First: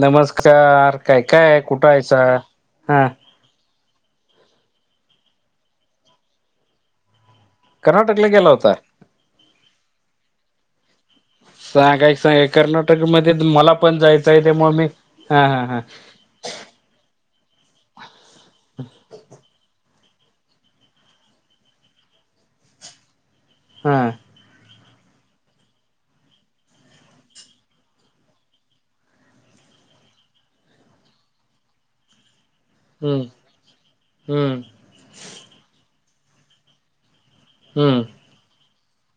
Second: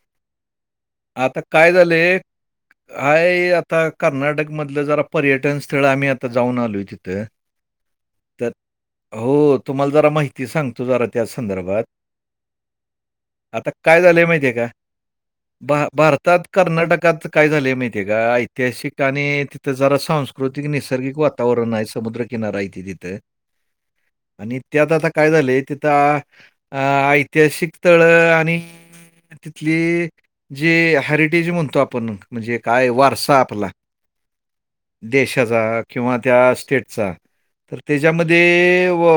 नमस्कार काय आता काय कुठं यायच झालंय, हा काय आता कर्नाटक मधलं जरा पर्यटन स्थळ आम्ही आता जाऊन आलो तिथे कर्नाटक ला गेला होता हो तुम्हाला जरा माहिती सांग तुझारा त्या संदर्भात सांगाय सांगाय कर्नाटक मध्ये आता मला पण काय झालंय जायचं माहितीय आहे का त्यामुळे मी हा हा हा भारतात कर्नाटकात काय झालेय माहितीय आहे का ऐतिहासिक आणि तिथं जरा संस्कृ प्रकृतिक नैसर्गिक वातावरण आहे समुद्र किनारा आहे की तित. हा. आणि त्यात आता काय झालंय तिथं अ ऐतिहासिक स्थळ आणि तिथली जे हॅरिटेज म्हणतो आपण म्हणजे काय हम्म वारसा आपला हम्म देशाचा किंवा त्या स्टेटचा तर हम्म त्याच्याम ते वो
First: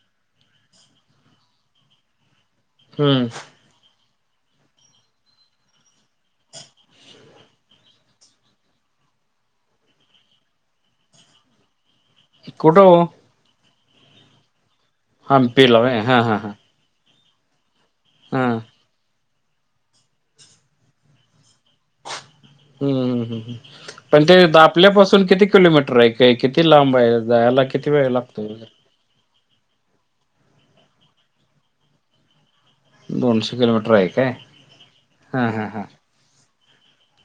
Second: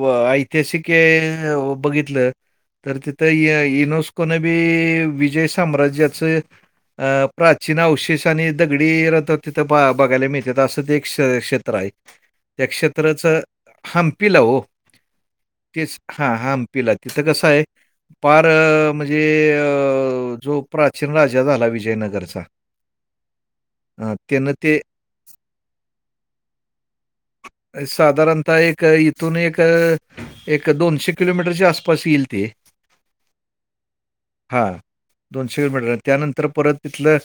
व ऐतिहासिक हे बघितलं तर तिथं हम्म यनोस्कोन बी विजय साम्राज्याचं अ प्राचीन अवशेष आणि दगडी रथ तिथं बघायला मिळत असं ते एक क्षेत्र हाय. त्या कुठं हो क्षेत्राच हम्पीला ओ तेच हा हमप पिला तिथं कस हाय पार हा म्हणजे अ जो प्राचीन राजा झाला विजयनगरचा. हम्म हम्म हम्म. अ, पण ते त्यानं आपल्यापासून किती किलोमीटर हाय का किती लांब हाय? साधारणतः एक इथून एक एक दोनशे किलोमीटरच्या आसपास येईल ते दोनशे किलोमीटर हाय काय. हां, हा हा हा. किलोमीटर. त्यानंतर परत तिथलं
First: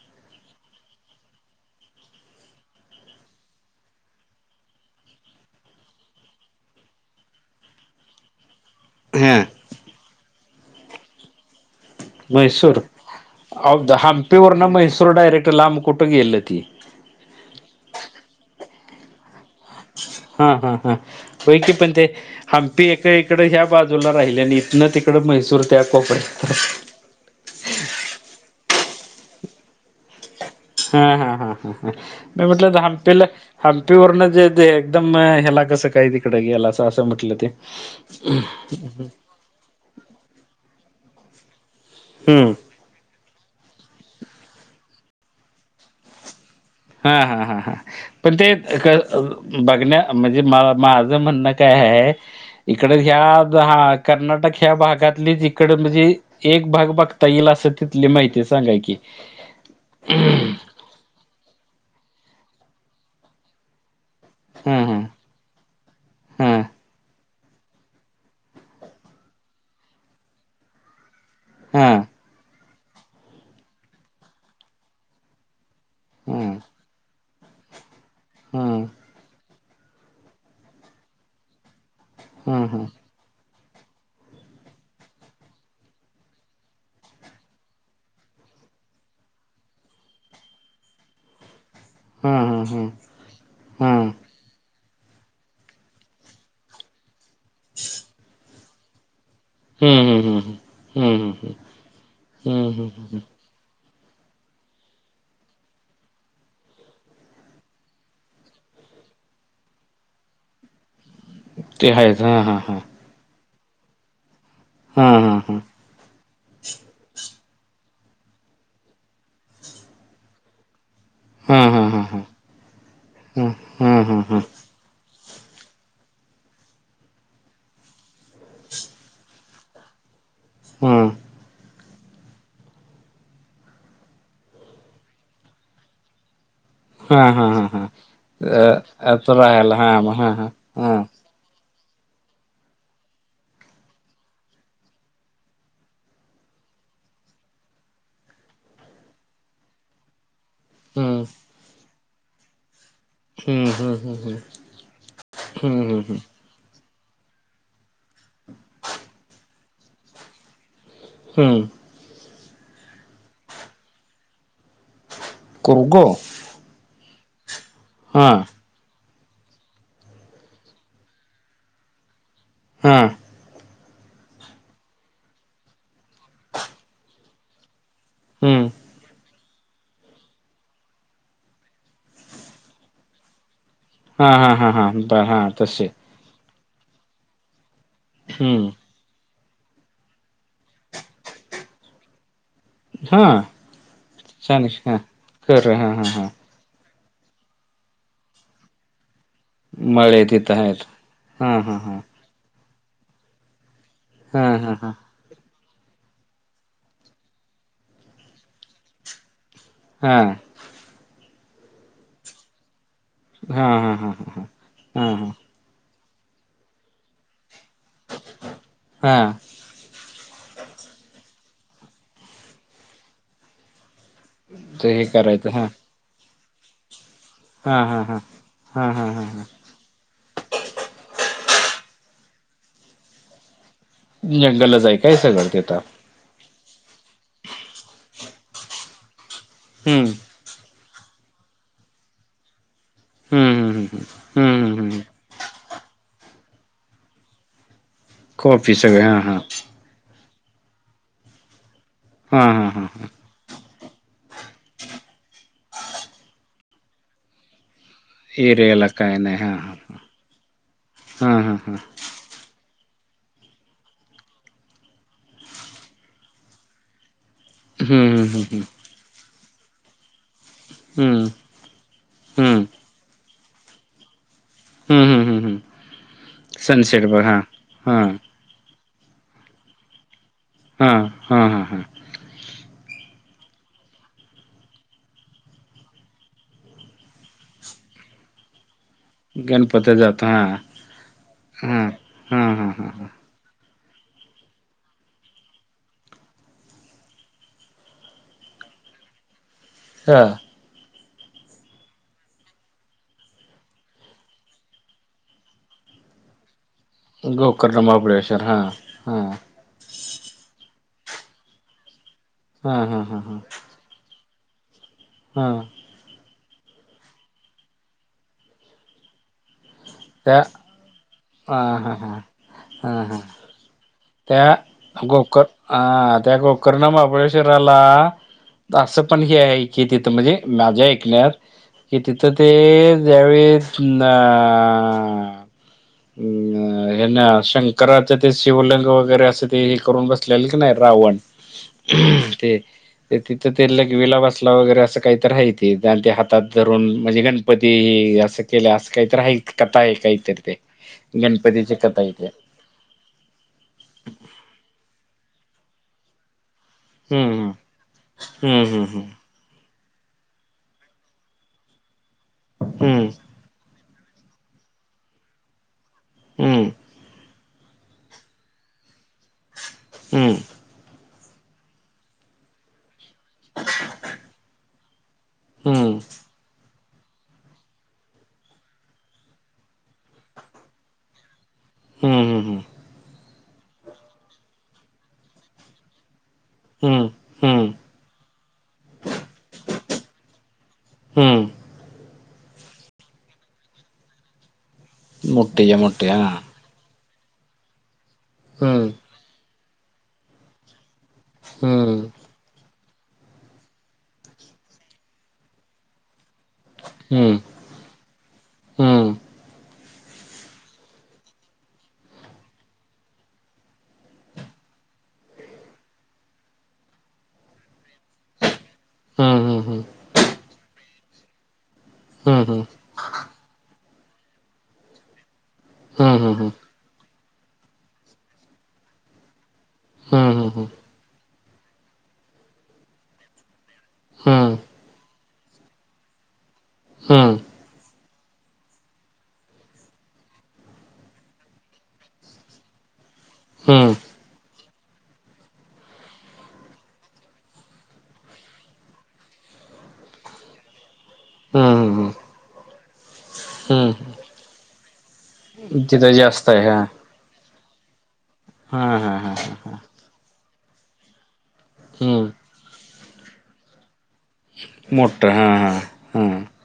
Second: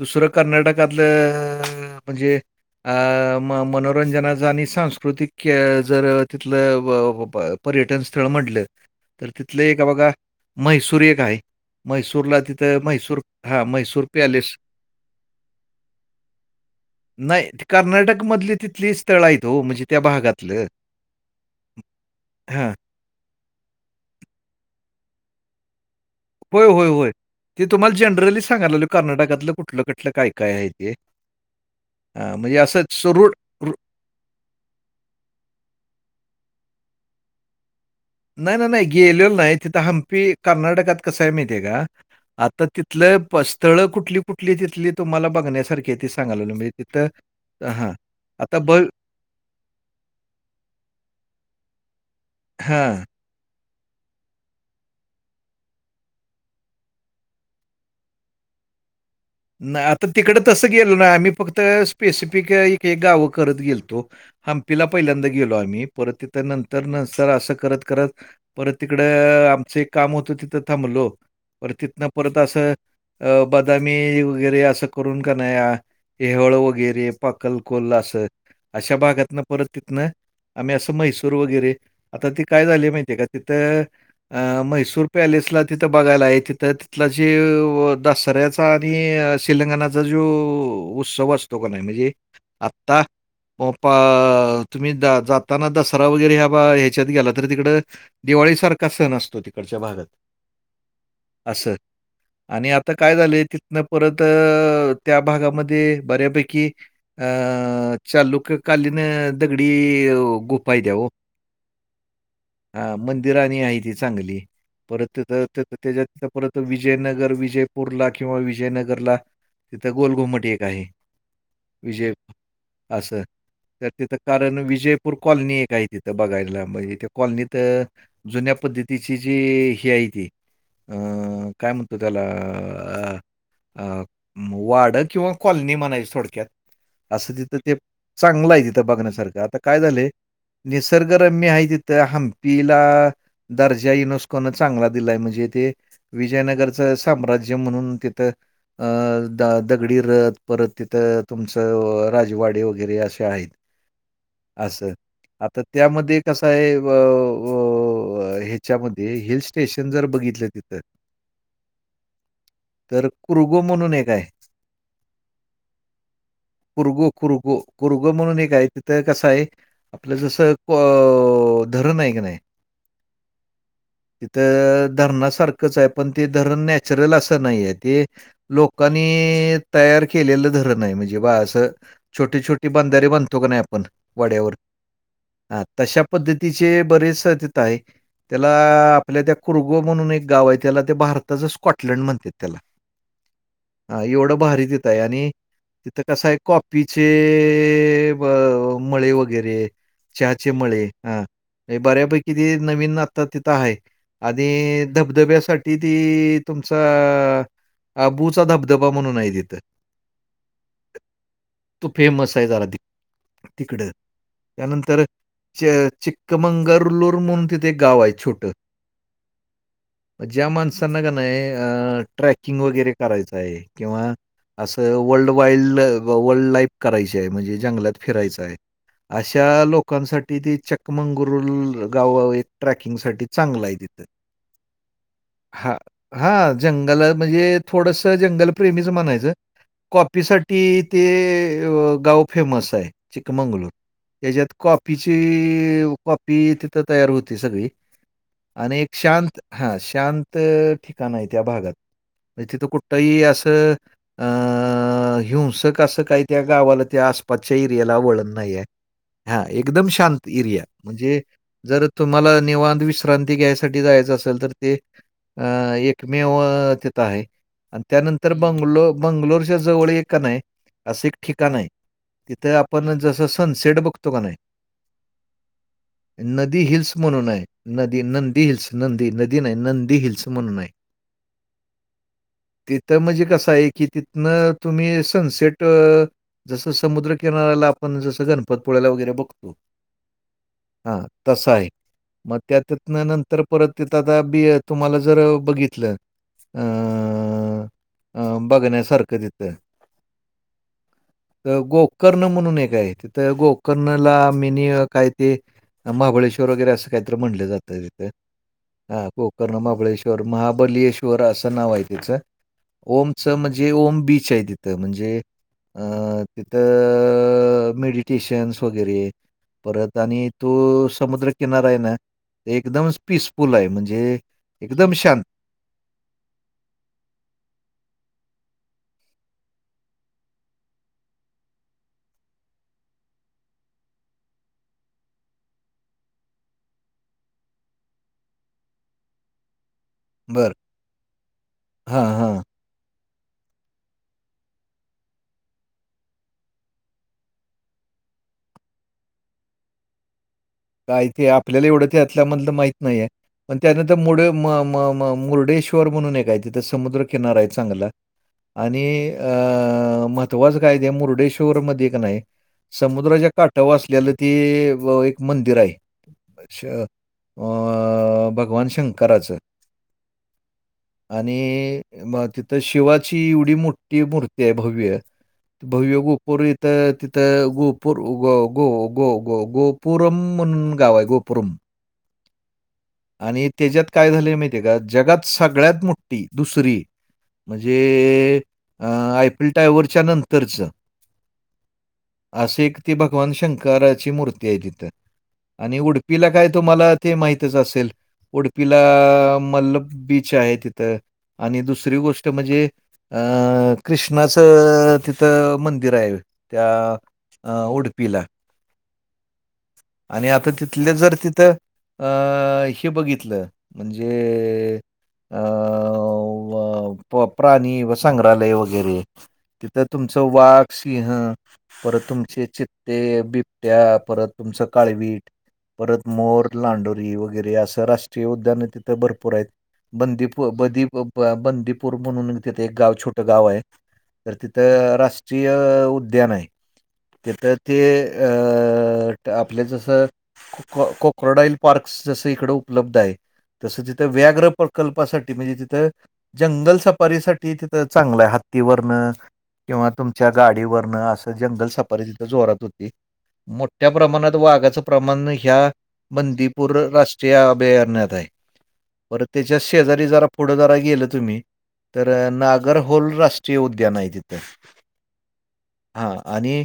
दुसरं कर्नाटकातलं अं म्हणजे अं मनोरंजना ज सांस्कृतिक जर तिथलं पर्यटन स्थळ म्हटलं तर हा तिथले एक बघा म्हैसूर एक हाय. म्हैसूरला तिथं म्हैसूर हा अहो मैसूर पॅलेस हंपीवरन म्हैसूर डायरेक्ट लांब कुठं गेलं ती नाही कर्नाटक मधली तिथली स्थळ हायत ओ. हा हा हा. व्हय की पण ते हां. हम्पी इकड ह्या बाजूला राहिल आणि इथनं तिकड म्हैसूर त्या कोपड्या होय होय होय. ते तुम्हाला जनरली सांगा लागलोय कर्नाटकातलं कुठलं कुठलं काय काय हाय. हा हा हा हा ह. मी म्हटलं हम्पी ला सुरूळ रु हम्पी वरण जे ते एकदम ह्याला कसं काय तिकड गेला अस असं म्हटलं ते. नाही नाही नाही. गेलेलो नाही तिथं हंपी कर्नाटकात कसं आहे माहिती आहे का हम्म आता ति तिथलं स्थळ कुठली कुठली तिथली तुम्हाला बघण्यासारखी ती सांगा लागलो. तिथं हा हा हा हा. हां. पण ते आता बघ बघण्या म्हणजे माझं म्हणणं काय आहे हां. इकडे ह्या कर्नाटक ह्या भागातली जिकड म्हणजे एक भाग बघता येईल असं तिथली माहिती सांगा की? नाही. आता तिकड तसं गेलो नाही आम्ही फक्त स्पेसिफिक एक गावं करत गेलतो. हा हम्पी ला हा पहिल्यांदा गेलो आम्ही. परत तिथं हा नंतर असं करत करत परत तिकडं आमचं एक काम होतं तिथं थांबलो. पर हा तिथनं परत असं अ बदामी वगैरे असं करून क नाही हेवळ हा वगैरे पाकल कोल्ला अस, हा अशा भागात न परत तिथन आम्ही असं म्हैसूर वगैरे आता ती हम्म काय हम्म झाली माहितीे का तिथं अ म्हैसूर पॅलेसला तिथं बघायला आहे. तिथं तिथला जे दसऱ्याचा णी शीलंगणाचा जो उत्सव असतो का नाही म्हणजे हम्म आता मोपा हम्म तुम्ही द जाताना दसरा वगैरे ह्या बा ह्याच्यात गेला तर तिकडं दिवाळीसारखा सण असतो ते. कडच्या हम्म भागात हम्म हम्म हम्म हम्म असं हम्म आणि हम्म आता हम्म काय हम्म झालय न परत त्या भागामध्ये बऱ्यापैकी अ चालुक कालीन दगडी गुफा हायत्या ओ. ते आहेच. हा हा हा. मंदिरआणि हायती चांगली परत हा तिथ हा त्याच्यात तिथ परत विजयनगर विजयपूरला किंवा विजयनगरला तिथं गोलघुमट एक आहे. हा हा हा हा विजय हा अससर हम्म तर हम्म तिथं हम्म हम्म कारण विजयपूर कॉलनी एक आहे तिथं बघायला म्हणजे त्या कॉलनीत. जुन्या पद्धतीची जी ही आहे ती अ हम्म काय म्हणतो त्याला. अ वाड किंवा कॉलनी म्हणायची थोडक्यात हा असं हा तिथं हा ते हा चांगलं आहे तिथं अ तो बघण्यासारखं आता राहायला काय हा झालं मग हा हा हा निसर्ग. तर मी आहे तिथं हम्पीला दर्जा युनोस्कोन चांगला दिलाय म्हणजे ते. विजयनगरचं साम्राज्य म्हणून. अ द दगडी रत परत तिथं हम्म तुमचं राजवाडे वगैरे हम्म हम्म हम्म हम्म आ हम्म हम्म त्यामध्ये क साहेब ह्याच्यामध्ये हिल स्टेशन जर बघितलं तिथं. हम् तर कुृगो म्हणून एक आहे. कररगो कुरगु कुरगो कुरग म्हणून हे गायच. तर कसं आहे आपलं जसं धरण ऐ क नाही. हम तिथं धरणासारखंच आहे पण ते धरण नॅचरल असं नाहीय त हम्म लोकांनी. तयार केलेलं धरण आहे म्हणजे बा असं छोटे छोटे बांधारे बांतो का नाही. प हा हा वड्यावर हा हा बर हा ह तसे तशा पद्धतीचे बरेचेत आहे त्या. हम्म आपल्या त्या कुरगो म्हणून एक गाव आहे त्याला ते भारताचं स्कॉटलंड म्हणतात त्याला हा हा एवढं भारी छान तेत हा आहे आणि खरं हा तिथं हा हा कसा आहे? कॉपीचे मळे वगैरे. वैे मळे चहाचे तिथं मळे आहेत हा हा हा बऱ्यापैकी किती नवीन आता तिथं आहे हा हा आणि हा धबधब्यासाठी ती ती तुमचाबुचा धबधबा म्हणून आहे तिथं. हा तो फेमस आहे जरा हा तिकड हा हा हा त्यानंतर हा हा चिककमंगरलूर म्हून तिथं एक गाव आहे छोट हा ज्या माणसना गण आहे अ ट्रॅकिंग वगैरे करायचं आहे किंवा ते असं हे वर्ल्ड करायचं हा वाईल्ड वर्ल्ड लाईफ. करायची आहे म्हणजे हा जंगलात हा हा फिरायच आहे हा हा हा हा अशा लोक लोकांसाठी ते चकमंगुरुल गाव एक ट्रॅकिंग साठी चांगलं आहे तिथ. जंगलला जाय काय सगळ ते आता हा जंगल म्हणजे थोडस जंगलप्रेमीच म्हणायचं हम्म कॉपीसाठी, ती ते गाव फेमस आहे हम्म चिक्मंगळूर हम्म हम्म त्याच्यात हम्म हम्म हम्म कॉफीची कॉ पी तिथं तयार होती सगळी कॉफी आणि एक सगळे हा शांत हा शांत ठिकाण आहे त्या भागात हा तिथं हा हा हा कुठही असं अ हिंसक असं काही त्या गावाला त्या आसपासच्या इर्याला ओलख एरियाला काय नाही हा एकदम शांत इर्या म्हणजे हा हा हा जर तुम्हाला निवांत विश्रांती क्रांती घ्यायसाठी जायच असेल तर ते अ एकमेव तिथं आहे आणि हम्म त्यानंतर हम्म बंगलो बंगलोरच्या जवळ एक नाही असं एक हम्म हम्म ठिकाण आहे तिथं हम्म आपण जसं सनसेट बघतो का नाही हम्म हम्म हम्म हम्म नदी हिल्स सनसेट बघ म्हणून हा आहे हा नदी हिल्स नंदी नदी नाही नंदी हिल्स म्हणून हा हा हा हा तिथं म्हणजे कसं आहे की तिथनं तुम्ही सनसेट जसं समुद्रकिनाऱ्याला आपण जसं गणपतपोळ्याला वगैरे बघ गणपती जातो हा हा तस आहे, हा मग हा हा हा हा त्यांतर परत तथ आता बी तुम्हाला जर बघितलं. अ अ बघण्यासारखं तिथं. हां. [unintelligible] तर गोकर्ण म्हणून एक आहे, तिथं गोकर्णला मीनी काय ते महाबळेश्वर वगैरे असं काहीत म्हणलं गोकर्ण जातं तिथ, महाबळेश्वर हा कोकण महाबळेश्वर महाबश्वर असं नाव आहे तिचं हा हा हा ओमचं म्हणजे ओम बीच आहे तिथ तर म्हणजे हम! अ तिथं मेडिटेशन्स वगैरे, परत आणि त्या तो समुद्र हा किनारा आहे हा ना हा एकदम हा हा पीसफुल आहे म्हणजे त्या एकदम शांत. गोकर हा त्या कोककर ना महाबळेश्वरला असं पण हे आहे की तिथं, म्हणजे माझ्या ऐकण्यात कि तिथं ते ज्यावेळेस ना हम! हे ना शंकराच ते शिवलिंग वगैरे असे, ते हे करून बसलेलं बरं. की नाही रावण हां, हां. ते तिथं ते लग विला बसला वगैरे असं काही तर आहे, ते ते हातात धरून म्हणजे गणपती असं केले असं काहीत ह कथाय काहीतर ते. काय ते आपल्याला गणपतीची एवढं ते कथा आहे त्यातल्यामधलं माहीत नाहीय. म त्यानंतर म म -मुर्डेश्वर म्हणून हे आहे. तिथे समुद्रकिनारा आहे हम्म चांगला हम्म आणि हम्म अ महत्त्वाच कायदे मुर्डेश्वर मध्ये एक नाही, समुद्राच्या हम्म काठर वस्ल्याला ते एक मंदिर आहे. अच्छा! अ भगवान शंकराचं, हमं! आणि म तिथं शिवाची एवढी मोठी मूर्ती आहे भव्य भव्य हम्म गोपूर इथं तिथं गोपूर गो -गो -गो पुरम म्हणून गाव आहे घोपुरम. हम, हम, हं. आणि त्याच्यात काय झाले माहिती आहे का, जगात सगळ्यात मोठी दुसरी हम्म हम्म म्हणजे ते आयपील टायवरवरच्या नंतरच हम्म! असे एक ती भगवान शंकराची मूर्ती आहे तिथं. मोठीच्या आणि मोठी उडपीला हा काय तुमला ते माहितच असेल, उडपीला हम्म मल्लब बीच आहे तिथं. आणि दुसरी हम्म गोष्ट म्हणजे, अ कृष्णाचं तिथं मंदिर आहे त्या हम्म अ उडपिला. हम्म आणि आता तिथले जर तिथं अ हे बघितलं म्हणजे अ व प्र प्राणी व संग्रहालय वगैरे हम. तिथं तुमचं वाघ, सिंह, परत हम्म तुमचे हम्म चित्ते, बिबट्या, परत तुमचं काळवीट, परत मोर, हम्म लांडोरी, वगैरे अस राष्ट्रीय उद्यान तिथ भरपूर आहेत, बंदी हम्म हम्म हम्म हम्म हम्म ब ब बंदीपूर म्हणून तिथे एक गाव छोटं गाव आहे. तर तिथं रा [unintelligible] उद्यान आहे हम्म तथ ते अ तर आपल्या जसं कोक कोक्रोडाइल पार्कस जसं इकडं उपलब्ध हाय. तसं तिथं व्याग्र प्रकल्पासाठी म्हणजे तिथं जंगल सफारीसाठी तिथं चांगलं हत्तीवरण किंवा तुमच्या गाडीवरन अस. जंगल हम्म सपारी हम्म तिथ जोरात होती मोठ्या हम्म प्रमाणात वाघाचं प्रमाण नाही ह्या तिथं जास्त आहे बंदीपूर हा. राष्ट्रीय अभियानात आहे हा हा पर हा हा. त्याच्या शेजारी जरा पुढजरा गेलं तुम्ही तर हम्म. नागर होल राष्ट्रीय उद्यान आहे तिथ हा आणि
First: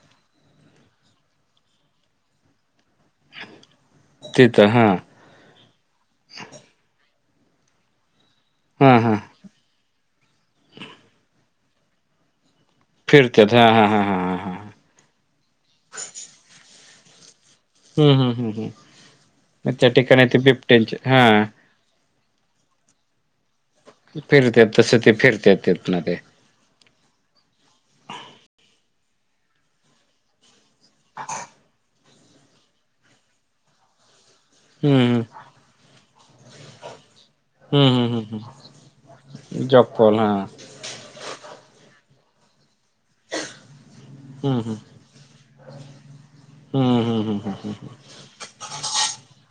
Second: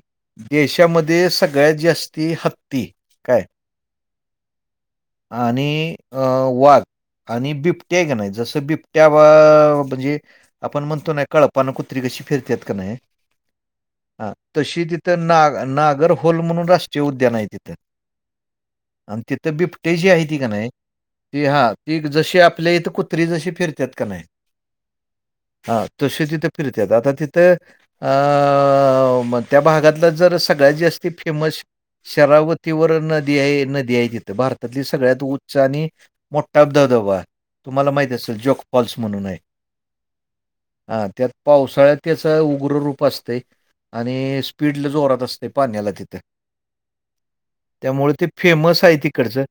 देशामध्ये सगळ्यात जास्ती हत्ती काय तिथं हा. आणि वाघ आणि बिबट्या हायका नाही जस हा बिबट्या हा वाघ म्हणजे आपण म्हणतो ना कळपान कुत्री कशी फिरत्यात कनाय हा तशी तिथं नाग, नागर होल म्हणून राष्ट्रीय उद्यान आहे तिथं हम्म हम्म हम्म हम्म. आणि तिथ मग त्या बिबट्या जी आहे ठिकाणी ती ते का नाही बिबट्यांचे ती हा ती जशी आपल्या इथं कुत्री जशी फिरत्यात फिरत्यात तस ते फिरत्यात तिथंन ते. फिरत्यात आता तिथं आ म त्या भागातलं जर सगळ्यात जास्ती फेमस शरावतीवर नदी आहे नदी आहे तिथं भार त्यातिल हम्म सगळ्यात उच्च आणि मोठा धबधबा हम्म तुम्हाला माहित असल जोक फॉल्स म्हणून हाय. हो ना. हा त्यात पावसाळ्यात त्याच उग्र रूप असतय. आणि हम्म हम्म. स्पीड लय जोरात असतय पाण्याला तिथ. हम्म, हम्म, हम्म, हम्म. त्यामुळे ते फेमस आहे तिकडचं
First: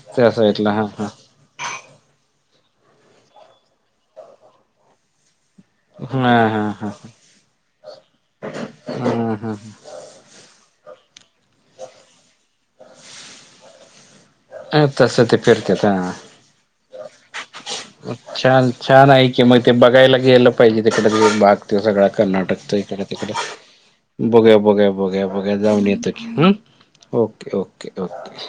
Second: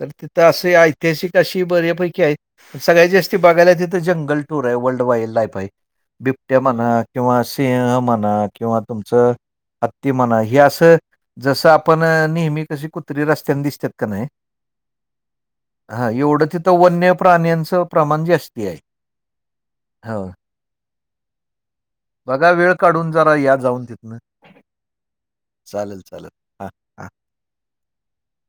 तर त्या तिथं असं साईडला हा हा. ऐतिहासिक अशी बऱ्यापैकी आहेत सगळ्यात जास्ती बघायला तिथे जंगल टूर आहे वर्ल्ड, वाईल्ड लाईफ आहे हा बिबट्या हा हा म्हणा किंवा सिंह म्हणा किंवा हा तुमचं हा ते म्हणा हे असं जस आपण नेहमी कशी कुत्री रस्त्यांना दिसत्यात का नाही हा तसं ते फिरत्यात हा एवढं तिथं वन्य प्राण्यांचं प्रमाण जास्ती छान हाय. छान आहे की मग ते बघायला गेलं पाहिजे तिकडे त बाग तो सगळ बघा वेळ कर्नाटकचा इकड, काढून तिकड. जरा या जाऊन तिथनं बघूया, बघूया, बघूया, बघूया जाऊन चालेल येतो की चालेल हम्म हा हा ओके, ओके, ओके